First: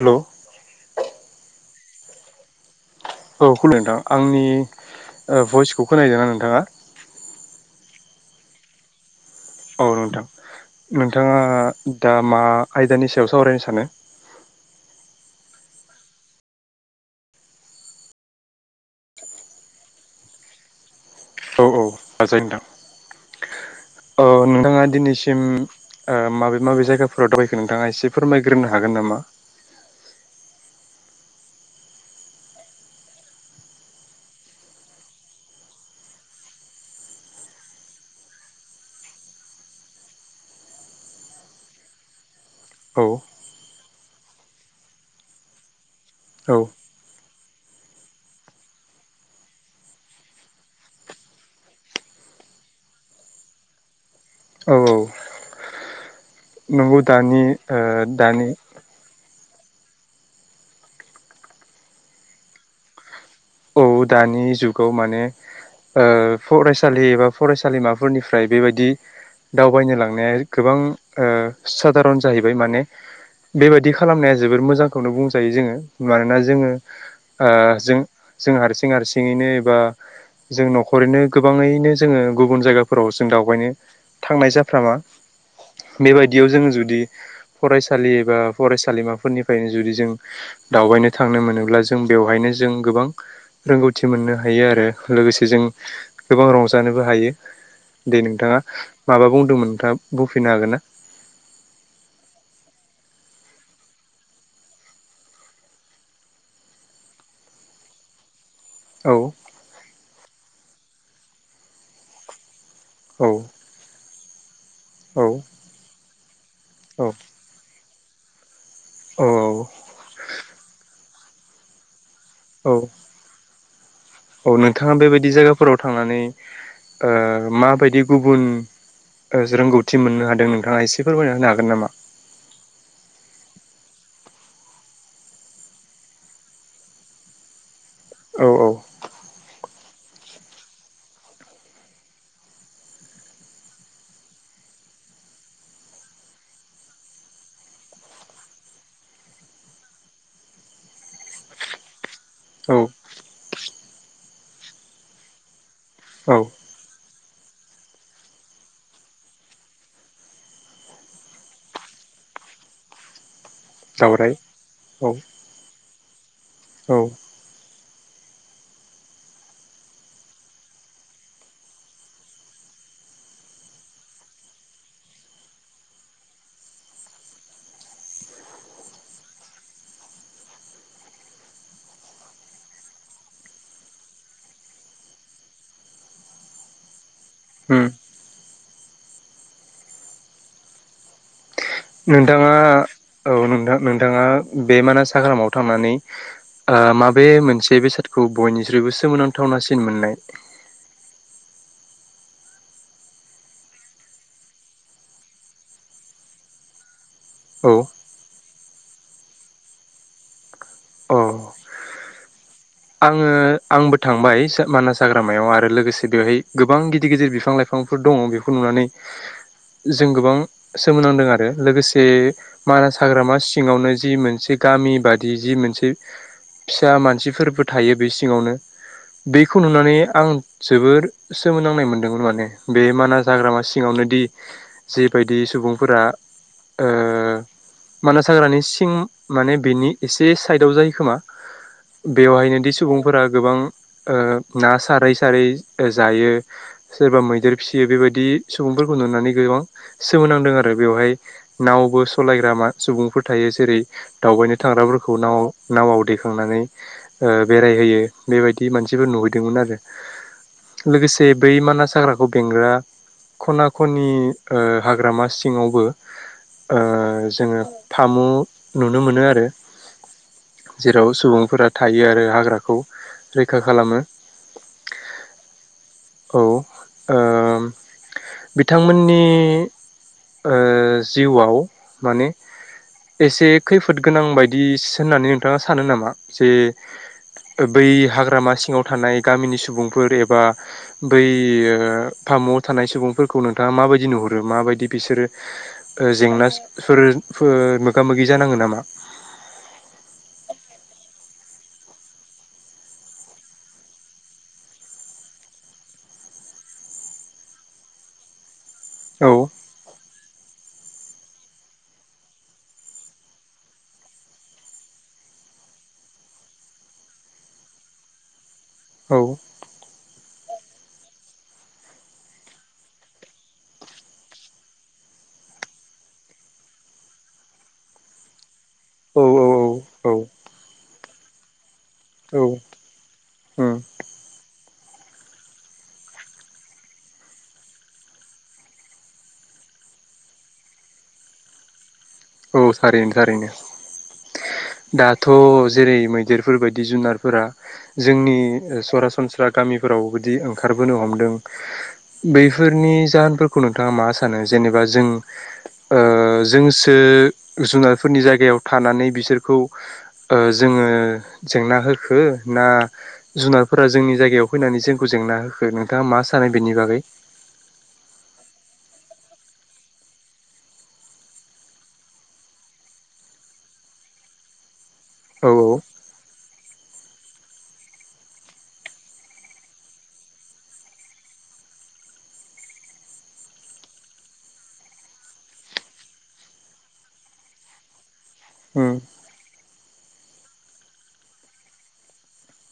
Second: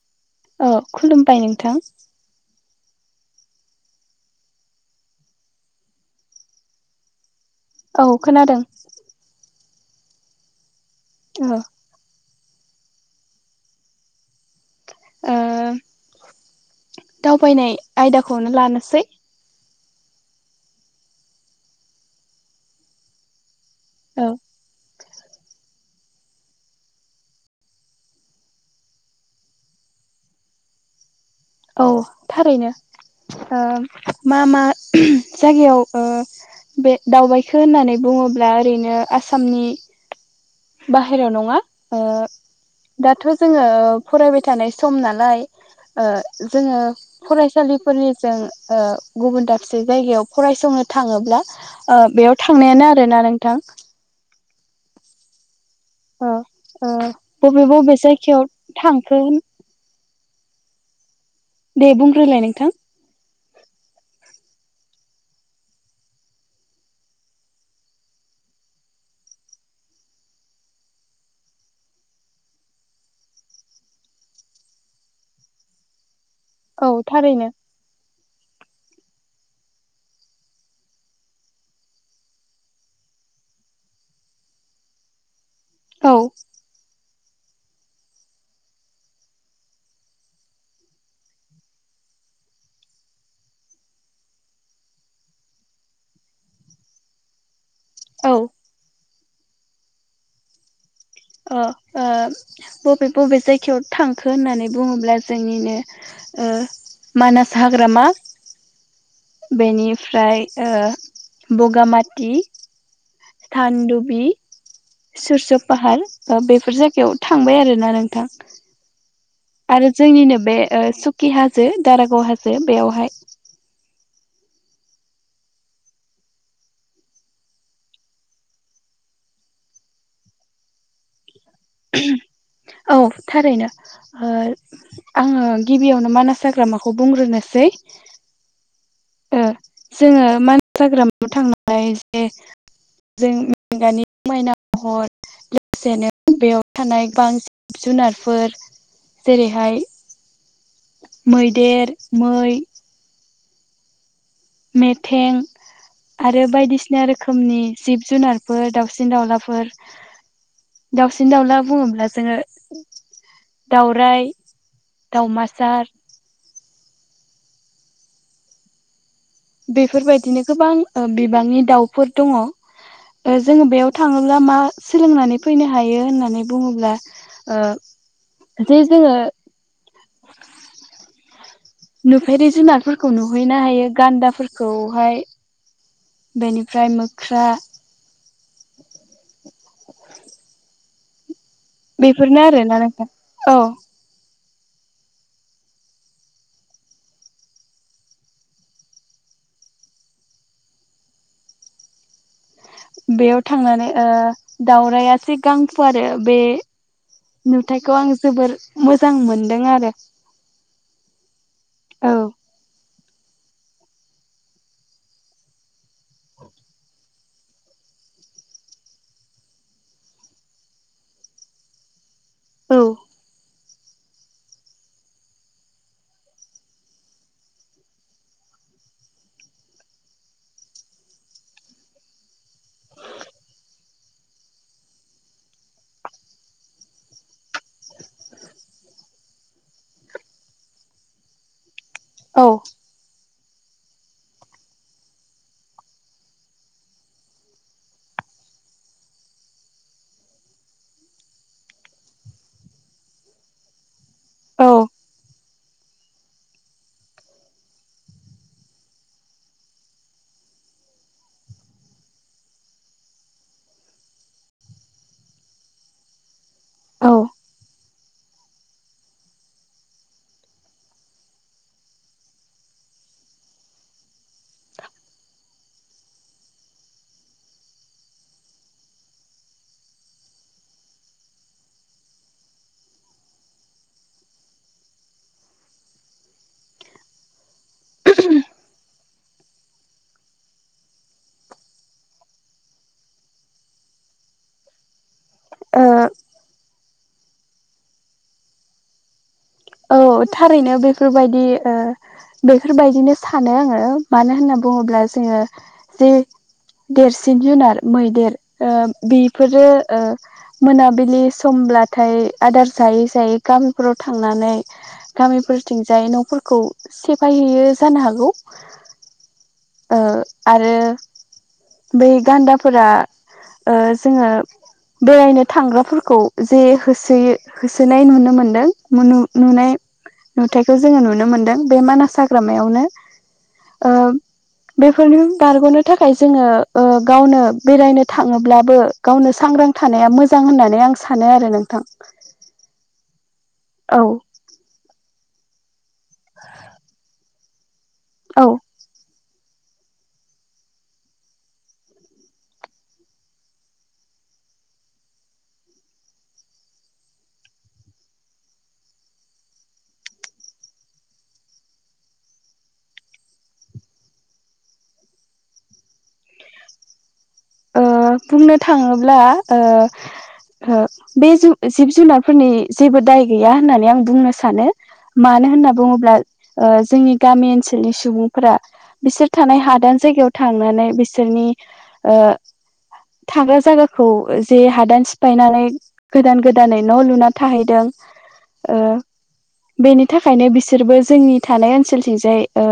Hello ओ खुलुमबाय नोंथां औ [unintelligible] नोंथां आंनि ओ भइसखौ खोनाहैदों ना नोंथाङा? औ खोनादों औ नोंथां नोंथाङा औ ओ दा मा आयदानि सायाव सावरायनो सानो ओ दावबायनाय आयदाखौनो लानोसै [unintelligible] लाजायो नोंथां ओ औ नोंथाङा दिनैसिम ओ माबे माबे जायगाफोराव दाबायखो नोंथाङा एसे फोरमायग्रोनो हागोन नामा औ थारैनो ओ मा मा जागायाव ओ बे दावबायखो होननानै बुङोब्ला ओरैनो आसामनि बाहेराव नङा ओ औ दाथ' जोङो फरायबाय थानाय सम नालाय ओ औ जोङो फरायसालिफोरनि जों ओ गुबुन दाबसे जायगायाव फरायसंनो थाङोब्ला ओ बे याव थांनायानो आरोना नोंथां औ औ ओ ओ नंगौ दानि बबे ओ बबे जायगायाव दानि थांखो होन दे बुंग्रोलाय नोंथां औ दानि जुगाव माने ओ फरायसालि एबा फरायसालिमाफोरनिफ्राय बेबायदि दावबायनो लांनाया गोबां ओ साधारन जाहैबाय माने बेबायदि खालामनाया जोबोर मोजांखौनो बुंजायो जोङो मानोना जोङो औ थारैनो ओ जों जों हारसिं हारसिङैनो एबा जों न'खरैनो गोबाङैनो जोङो गुबुन जायगाफोराव जों दावबायनो थांनाय जाफ्रामा औ बेबायदियाव जोङो जुदि फरायसालि एबा फरायसालिमाफोरनिफ्रायनो जुदि जों दावबायनो थांनो मोनोब्ला जों बेवहायनो जों गोबां रोंगौथि मोननो हायो आरो लोगोसे जों गोबां रंजानोबो हायो दे ओ नोंथाङा माबा बुंदोंमोन नोंथाङा बुंफिनो हागोन ना ओ ओ बबे बबे जायगायाव थांखो होननानै बुङोब्ला जोंनिनो ओ मानास हाग्रामा औ बेनिफ्राय ओ बगामाथि औ सानदुबि औ सुरस' पाहार बेफोर औ जायगायाव थांबाय आरो ना नों थां औ आरो जोंनिनो बे ओ सुकि हाजो दारा गाव हाजो औ बेयावहाय औ नोंथाङा बेबायदि जायगाफोराव थांनानै ओ माबायदि गुबुन ओ जे रोंगौथि मोननो हादों नोंथाङा एसे फोरमायना होनो हा औ थारैनो ओ आङो गिबियावनो मानास हाग्रामाखौ बुंग्रोनोसै औ औ ओ जोङो [unintelligible] मानास हाग्रामायाव थांनानै जे जोंगानि समायना महर लोगोसेनो बेयाव थानाय बां जिब जुनारफोर जेरैहाय मैदेर, मै औ मेथें औ आरो बायदिसि ना रोखोमनि जिब जुनारफोर दाउसिन दाउलाफोर दाउसिन दाउला बुङोब्ला जोङो दावराय, औ दावमासार औ बेफोरबायदिनो गोबां बिबांनि दाउफोर दङ। जोङो बेयाव थाङोब्ला मा सोलोंनानै फैनो हायो होननानै बुङोब्ला? ओ जे जोङो नुफेरि जुनारफोरखौ नुहैनो हायो गान्दाफोरखौहाय बेनिफ्राय मोख्रा उम बेफोरनो नोंथाङा आरोना नोंथां औ नोंथां नोंथाङा बे मानास हाग्रामाव थांनानै ओ माबे मोनसे बेसादखौ बयनिस्रुइबो सोमोनांथावनासिन मोननाय? बेयाव थांनानै ओ दाउरायआ जे गां फुवारो बे औ नुथाइखौ आं जोबोर मोजां मोनदों आरो अ औ आङो आंबो थांबाय मानास हाग्रामायाव आरो लोगोसे बेवहाय गोबां गिदिर गिदिर बिफां लाइफां फोर दङ बेखौ नुनानै जों गोबां सोमोनांदों आरो लोगोसे औ मानास हाग्रामा‌ सि ङावनो जि मोनसे गामि बादि जि मोनसे फिसा मानसिफोर थायो बे सिङावनो बेखौ नुनानै आं जोबोर सोमोनांनाय मोनदोंमोन माने बे माना जाग्रामा सिङावनो बायदि जेबायदि सुबुंफोरा ओ मानास हाग्रानि सिं माने बेनि एसे साइदाव जायोखोमा बेवहायनो औ सुबुंफोरा गोबां ओ ना सारै सारै जायो सोरबा मैदेर फिसि बे बेबायदि सुबुंफोरखौ नुनानै गोबां सोमोनांदों आरो बेवहाय नावबो सलायग्रा मा सुबुंफोर थायो जेरै दावबायनो औ थांग्राफोरखौ नाव नावआव दैखांनानै ओ बेरायहोयो बेबायदि मानसिफोर नुहैदोंमोन आरो लोगोसे बै मानास हाग्राखौ बेंग्रा खना खनि ओ हाग्रामा सिङावबो ओ जोङो फामु नुनो मोनो आरो जेराव सुबुंफोरा थायो आरो हाग्राखौ रैखा खालामो। औ-ओ बिथांमोननि ओ जिउआव माने एसे खैफोद गोनां बायदि सो होननानै नोंथाङा सानो नामा? जे [inaudible] बै हाग्रामा सिङाव थानाय गामिनि सुबुंफोर एबा बै मुवाव थानाय सुबुंफोरखौ नोंथाङा माबायदि नुहुरो माबायदि बिसोरो ओ जेंनासफोर फो मोगा मोगि जानाङो नामा? औ थारैनो बेफोरबायदि ओ बेफोरबायदिनो सानो आङो मानो होनना बुङोब्ला जोङो जे देरसिन जुनार मैदेरओ औ बेफोरो ओ मोनाबिलि समब्लाथाय आदार जायै जायै गामिफोराव थांनानै गामिफोरथिंजाय न'फोरखौ सेफायहैयो जानो हागौ। औ औ आरो बै गान्दाफोरा ओ जोङो बेरायनो थांग्राफोरखौ जे होसोयो होसोनाय नुनो मोनदों मोनु औ नुनाय औ नुथायाइखौ जोङो नुनो मोनदों बे मानास हाग्रामायावनो ओ बेफोरनि बारग'नो थाखाय जोङो ओ गावनो बेरायनो थाङोब्लाबो गावनो सांग्रां थानाया मोजां होननानै आं सानो आरो नोंथां। औ थारैनो थारैनो। औ दाथ' जेरै मैदेरफोरबायदि जुनारफोरा जोंनि औ सरासनस्रा गामिफोराव बिदि ओंखारबोनो हमदों बैफोरनि जाहोनफोरखौ नोंथाङा मा सानो जों जेनेबा जों ओ जोंसो जुनारफोरनि जायगायाव थानानै बिसोरखौ ओ जोङो जेंना होखो ना जुनारफोरा जोंनि जायगायाव फैनानै जोंखौ जेंना होखो नोंथाङा मा सानो बेनि बागै? ओ बुंनो थाङोब्ला ओ ओ बे जु जिब जुनारफोरनि जेबो दाय गैया होननानै आं बुंनो सानो। औ मानो होनना औ बुङोब्ला ओ जोंनि गामि ओनसोलनि सुबुंफोरा बिसोर थानाय हादान जायगायाव थांनानै बिसोरनि ओ थाग्रा जागाखौ जे हादान सिफायनानै गोदान गोदानै न लुना थाहैदों। ओ उम बेनि थाखायनो बिसोरबो जोंनि थानाय ओनसोलथिंजाय ओ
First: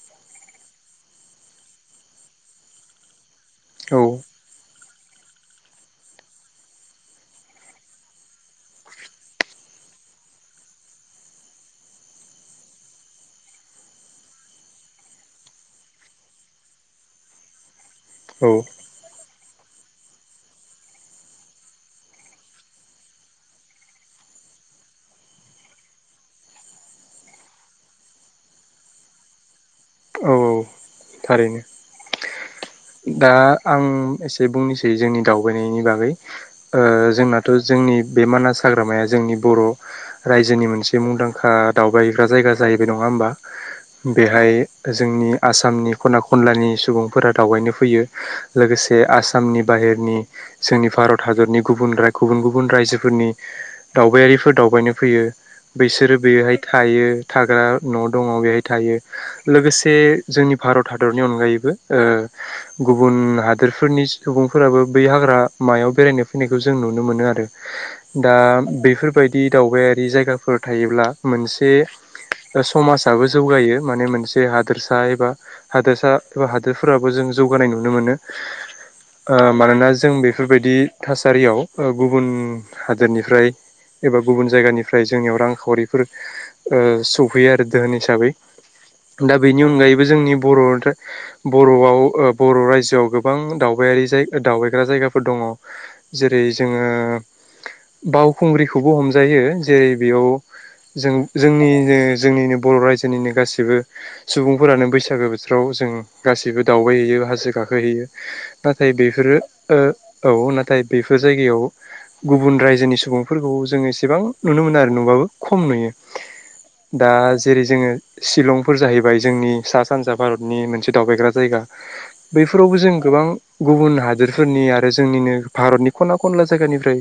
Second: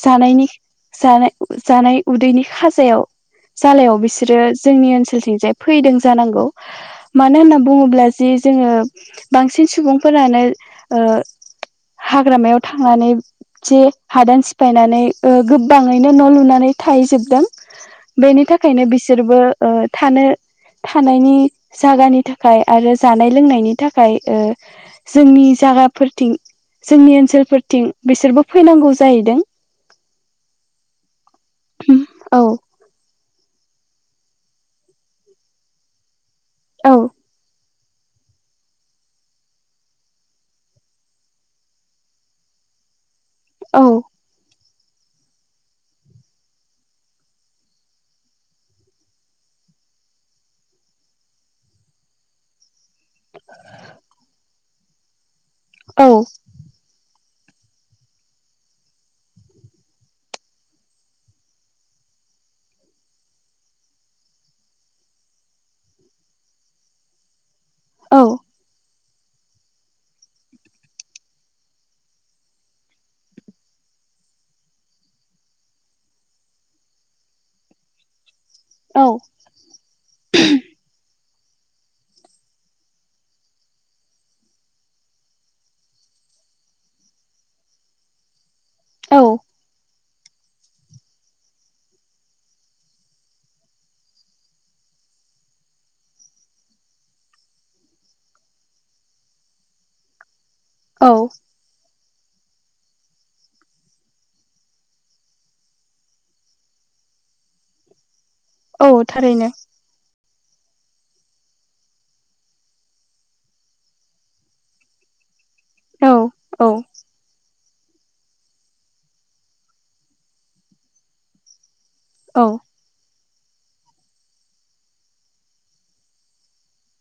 जानायनि जानाय- जानाय उदैनि खाजायाव जालायाव औ बिसोरो जोंनि ओनसोलथिंजाय फैदों जानांगौ। मानो होनना बुङोब्ला जे जोङो बांसिन सुबुंफोरानो ओ हाग्रामायाव थांनानै जे हादान सिफायनानै ओ गोबाङैनो न लुनानै थाहैजोबदों। बेनि औ थाखायनो बिसोरबो ओ थानो थानायनि जागानि थाखाय आरो जानाय लोंनायनि थाखाय ओ जोंनि जागाफोरथिं जोंनि ओनसोलफोरथिं बिसोरबो फैनांगौ जाहैदों। औ औ थारैनो। औ दा आं एसे बुंनोसै जोंनि दावबायनायनि बागै ओ औ जोंनाथ' जोंनि बे मानास हाग्रामाया जोंनि बर रायजोनि मोनसे मुंदांखा दावबायग्रा जायगा जा जाहैबाय नङा होमबा? औ बेहाय जोंनि आसामनि खना खनलानि सुबुंफोरा दावबायनो फैयो लोगोसे आसामनि बाहेरनि जोंनि भारत हादरनि गुबुन राय गुबुन गुबुन राय जोफोरनि दावबायारिफोर दावबायनो फैयो औ बैसोरो बेयोहाय थायो थाग्रा न दङ बेहाय थायो। लोगोसे जोंनि भारत हादरनि अनगायैबो ओ गुबुन हादोरफोरनि सुबुंफोराबो बै हाग्रा मायाव बेरायनो फैनायखौ जों नुनो मोनो आरो। दा बेफोरबायदि दावबायारि जायगाफोर थायोब्ला मोनसे समाजाबो जौगायो माने मोनसे हादोरसा एबा हादसा हादोरफोरा बो जों जौगानाय नुनो मोनो औ ओ मानोना जों बेफोर बायदि थासा रियाव ओ गुबुन हादोरनिफ्राय एबा गुबुन जायगानिफ्राय जोंनियाव रांखावरिफोर ओ सफैयो आरो दोहोन हिसाबै। औ दा बेनि अनगायैबो जोंनि बर- बरआव ओ बर रायजोआव गोबां दावबायारि जाय दावबायग्रा जायगाफोर दङ जेरै जोङो ओ बावखुंग्रिखौबो हमजायो जेरै बेयाव औ जों-जोंनि जे जोंनिनो बर रायजोनिनो गाैबो सुबुंफोरानो बैसागो बोथोराव जों गासिबो दावबाय हैैयो हाजो गाखोहैयो नाथाय औ बेफोरो थारैनो ओ औ नाथाय बेफोर जायगायाव गुबुन रायजोनि सुबुंफोरखौ जोङो एसेबां नुनो मोना आरो नुबाबो खम नुयो। औ औ दा जेरै जोङो शिलंफोर जाहैबाय जोंनि सा सानजा भारतनि मोनसे दावबायग्रा जायगा। औ बैफोरावबो जों गोबां गुबुन हादोरफोरनि आरो जोंनिनो भारतनि खना खनला जायगानिफ्राय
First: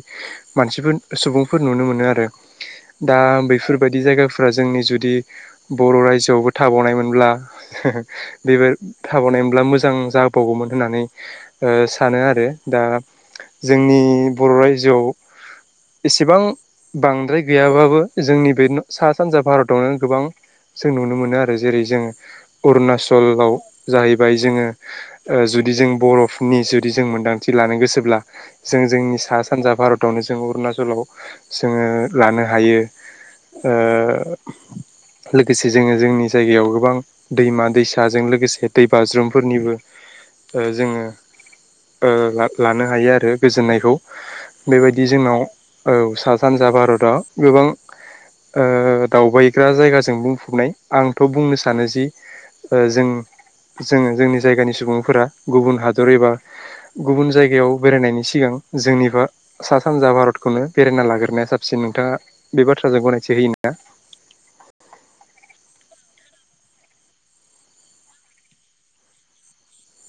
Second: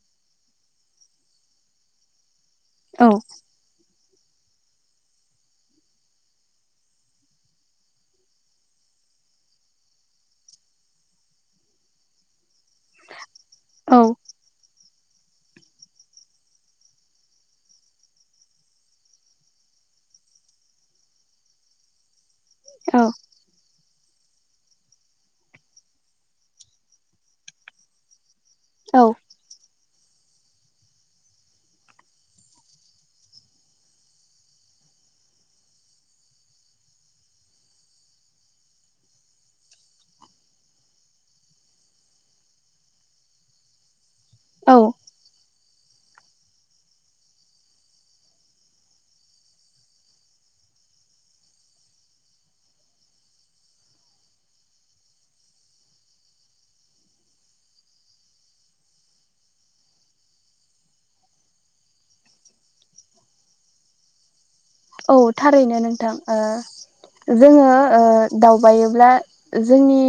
मानसिफोर सुबुं फोर नुनो मोनो आरो औ दा बेफोर बायद दि जायगाफ्रा जोंनि जुदि बर' रायजोआवबो थाबावनायमोनब्ला थाबावनाय मोनब्ला मोजां जाबावगौमोन होननानै ओ सानो आरो। दा जोंनि बर' रायजोआव [inaudible] इसेबां बांद्राय गैयाबाबो जोंनि बे सा सानजा भारतावनो गोबां। जों नुनो मोनो आरो जेरै जों औ अरुनाचलाव। जाहैबाय जोङो जुदि जों बरफनि जुदि जों मोनदांथि लानो गोसोब्ला। जों औ जोंनि सा सानजा भारतावनो जों अरुणाचलाव जोङो लानो हायो। ओं। लोगोसे जोङो जोंनि जायगायाव गोबां दैमा दैसाजों लोगोसे। दै बाज्रुमफोरनिबो जोङो। लानो हायो आरो गोजोननायखौ औ बेबायदि जोंनाव सा सानजा। भारताव गोबां। दावबायग्रा जायगाजों बुंफबनाय आंथ' बुंनो सानो जि जों। जोङो जोंनि जायगानि सुबुंफोरा गुबुन हादर एबा गुबुन जायगायाव बेरायनायनि सिगां जोंनिखौ सा सानजा भारतखौनो बेरायना लाग्रोनाया साबसिन नोंथाङा बे बाथ्राजों गनायथि होयोना। औ थारैनो नोंथां। जोङो दावबायोब्ला जोंनि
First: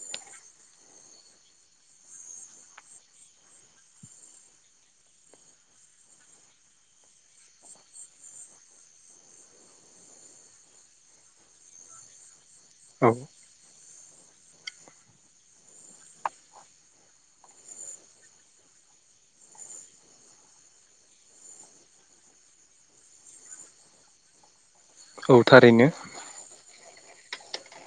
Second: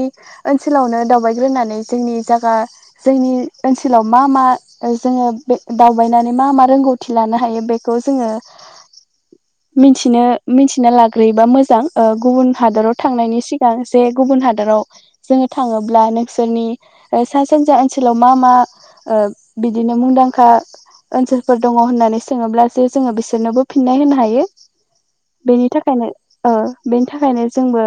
ओनसोलावनो दावबायग्रोनानै जोंनि जायगा जोंनि ओनसोलाव मा मा जोङो बे दावबायनानै मा मा थि लानो हायो बेखौ जोङो। मिथिनो मिथिना लाग्रोयोबा मोजां गुबुन हादराव औ थांनायनि सिगां। जे गुबुन हादराव जोङो थाङोब्ला नोंसोरनि सा सानजा ओनसोलाव मा मा बिदिनो मुंदांखा। ओनसोलफोर दङ होननानै सोङोब्ला जे जोङो बिसोरनोबो फिननाय होनो हायो। औ बिनि थारैनो थाखायनो ओ बेनि थाखायनो जोंबो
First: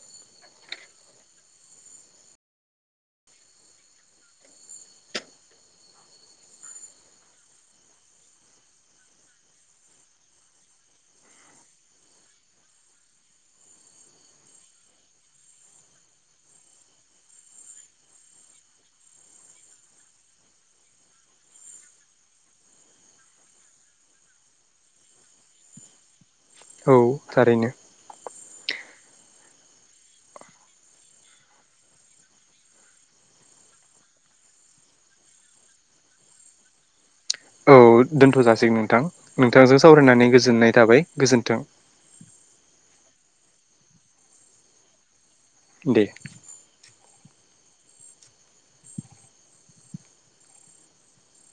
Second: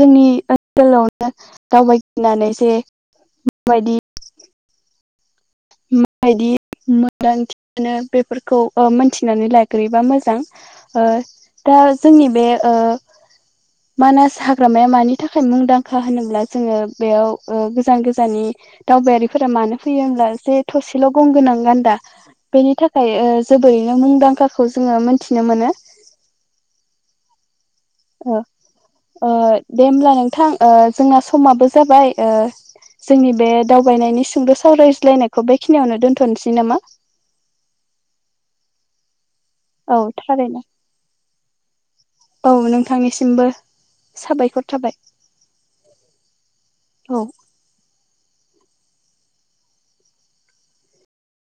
जोंनि ओनसोलावनो दावबायनानै जे बेबायदि। [inaudible] मोदांथिनो बेफोरखौ मोनथिनानै लाग्रोयोबा मोजां ओं। दा जोंनि बे मानास हाग्रामाया मानि थाखाय मुंदांखा होनोब्ला जोङो बेयाव गोजान गोजाननि दावबायारिफोरा मानो फैयो होमब्ला जे थसेल' गं गोनां गान्दा बेनि थाखाय जोबोरैनो मुंदांखाखौ जोङो मोनथिनो मोनो। औ थारैनो। ओ ओ दे होमब्ला नोंथां ओ जोंना समाबो जाबाय। ओ जोंनि बे दावबायनायनि सुंद' सावरायज्लायनायखौ बेखिनियावनो दोन्थ'नोसै नामा। औ दोन्थ' जासिगोन नोंथां नोंथांजों औ सावरायनानै थारैनो गोजोननाय थाबाय गोजोन्थों। औ नोंथांनिसिमबो साबायखर थाबाय। दे। औ।